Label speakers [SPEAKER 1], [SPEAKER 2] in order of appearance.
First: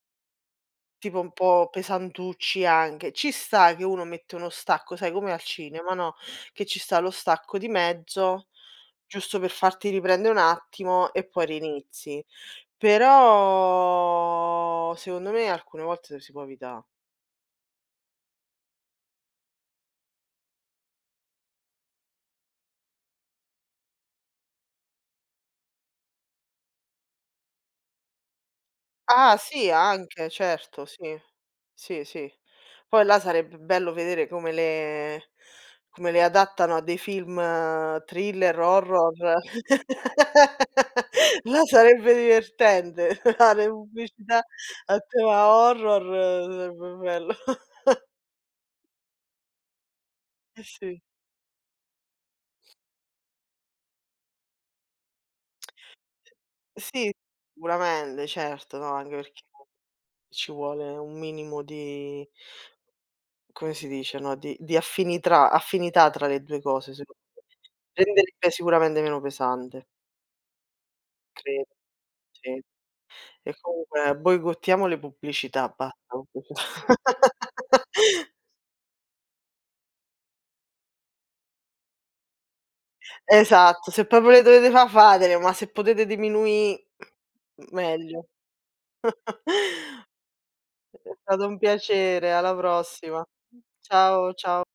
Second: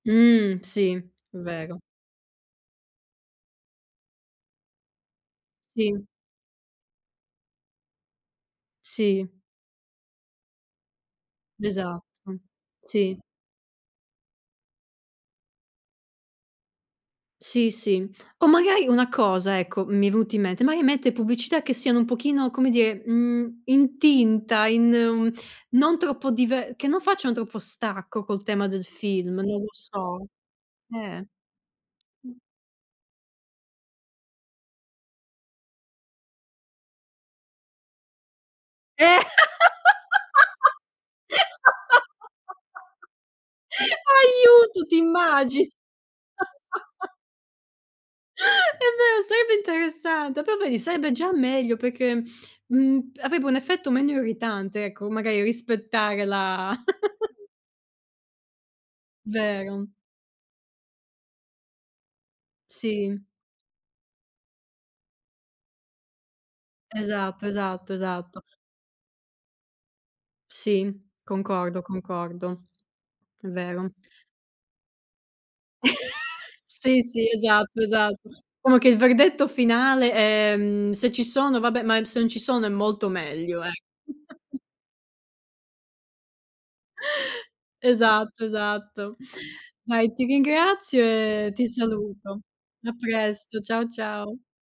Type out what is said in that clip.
[SPEAKER 1] Mh, sì,
[SPEAKER 2] Tipo un po'
[SPEAKER 1] vero.
[SPEAKER 2] pesantucci anche. Ci sta che uno mette uno stacco, sai come al cinema,
[SPEAKER 1] Sì.
[SPEAKER 2] no? Che ci sta lo stacco di mezzo
[SPEAKER 1] Sì.
[SPEAKER 2] giusto per farti riprendè un attimo e poi
[SPEAKER 1] Esatto,
[SPEAKER 2] rinizi.
[SPEAKER 1] sì.
[SPEAKER 2] Però, secondo me alcune volte lo si può evità.
[SPEAKER 1] Sì, sì, o magari una cosa, ecco, mi è venuto in mente. Mai mette pubblicità che siano un pochino, come dire, mhmm, in tinta, in uhm, non troppo dive che non facciano troppo stacco col tema del film,
[SPEAKER 2] Ah
[SPEAKER 1] non lo
[SPEAKER 2] sì,
[SPEAKER 1] so,
[SPEAKER 2] anche, certo, sì.
[SPEAKER 1] eh.
[SPEAKER 2] Sì, sì. Poi là sarebbe bello vedere come le come le adattano a dei film thriller, o horror.
[SPEAKER 1] Eh
[SPEAKER 2] Ah, sarebbe divertente fare pubblicità
[SPEAKER 1] Aiuto, ti
[SPEAKER 2] a tema
[SPEAKER 1] immagini?
[SPEAKER 2] horror, sarebbe bello.
[SPEAKER 1] È vero, sarebbe interessante, però
[SPEAKER 2] Eh
[SPEAKER 1] vedi
[SPEAKER 2] sì.
[SPEAKER 1] sarebbe già meglio perché, mhmm, avrebbe un effetto meno irritante ecco, magari rispettare la
[SPEAKER 2] Sì, sicuramente, certo, no, anche perché
[SPEAKER 1] Vero.
[SPEAKER 2] ci vuole un minimo di
[SPEAKER 1] Sì.
[SPEAKER 2] come si dice, no, di di affinitrà affinità tra le 2 cose, secondo me.
[SPEAKER 1] Esatto, esatto, esatto.
[SPEAKER 2] Renderebbe sicuramente meno pesante.
[SPEAKER 1] Sì,
[SPEAKER 2] Credo,
[SPEAKER 1] concordo,
[SPEAKER 2] sì
[SPEAKER 1] concordo. È
[SPEAKER 2] e
[SPEAKER 1] vero.
[SPEAKER 2] comunque boicottiamo le pubblicità.
[SPEAKER 1] Sì,
[SPEAKER 2] [unintelligible]
[SPEAKER 1] sì, esatto, esatto. Comunque il verdetto finale ehm, se ci sono vabbè, ma se non ci sono è molto meglio, eh.
[SPEAKER 2] Esatto. Se proprio le dovete fà, fatele, ma se potete diminuì, meglio.
[SPEAKER 1] Esatto, esatto. Dai, ti ringrazio
[SPEAKER 2] È stato
[SPEAKER 1] e
[SPEAKER 2] un
[SPEAKER 1] ti
[SPEAKER 2] piacere,
[SPEAKER 1] saluto.
[SPEAKER 2] alla
[SPEAKER 1] A
[SPEAKER 2] prossima.
[SPEAKER 1] presto, ciao,
[SPEAKER 2] Ciao,
[SPEAKER 1] ciao.
[SPEAKER 2] ciao.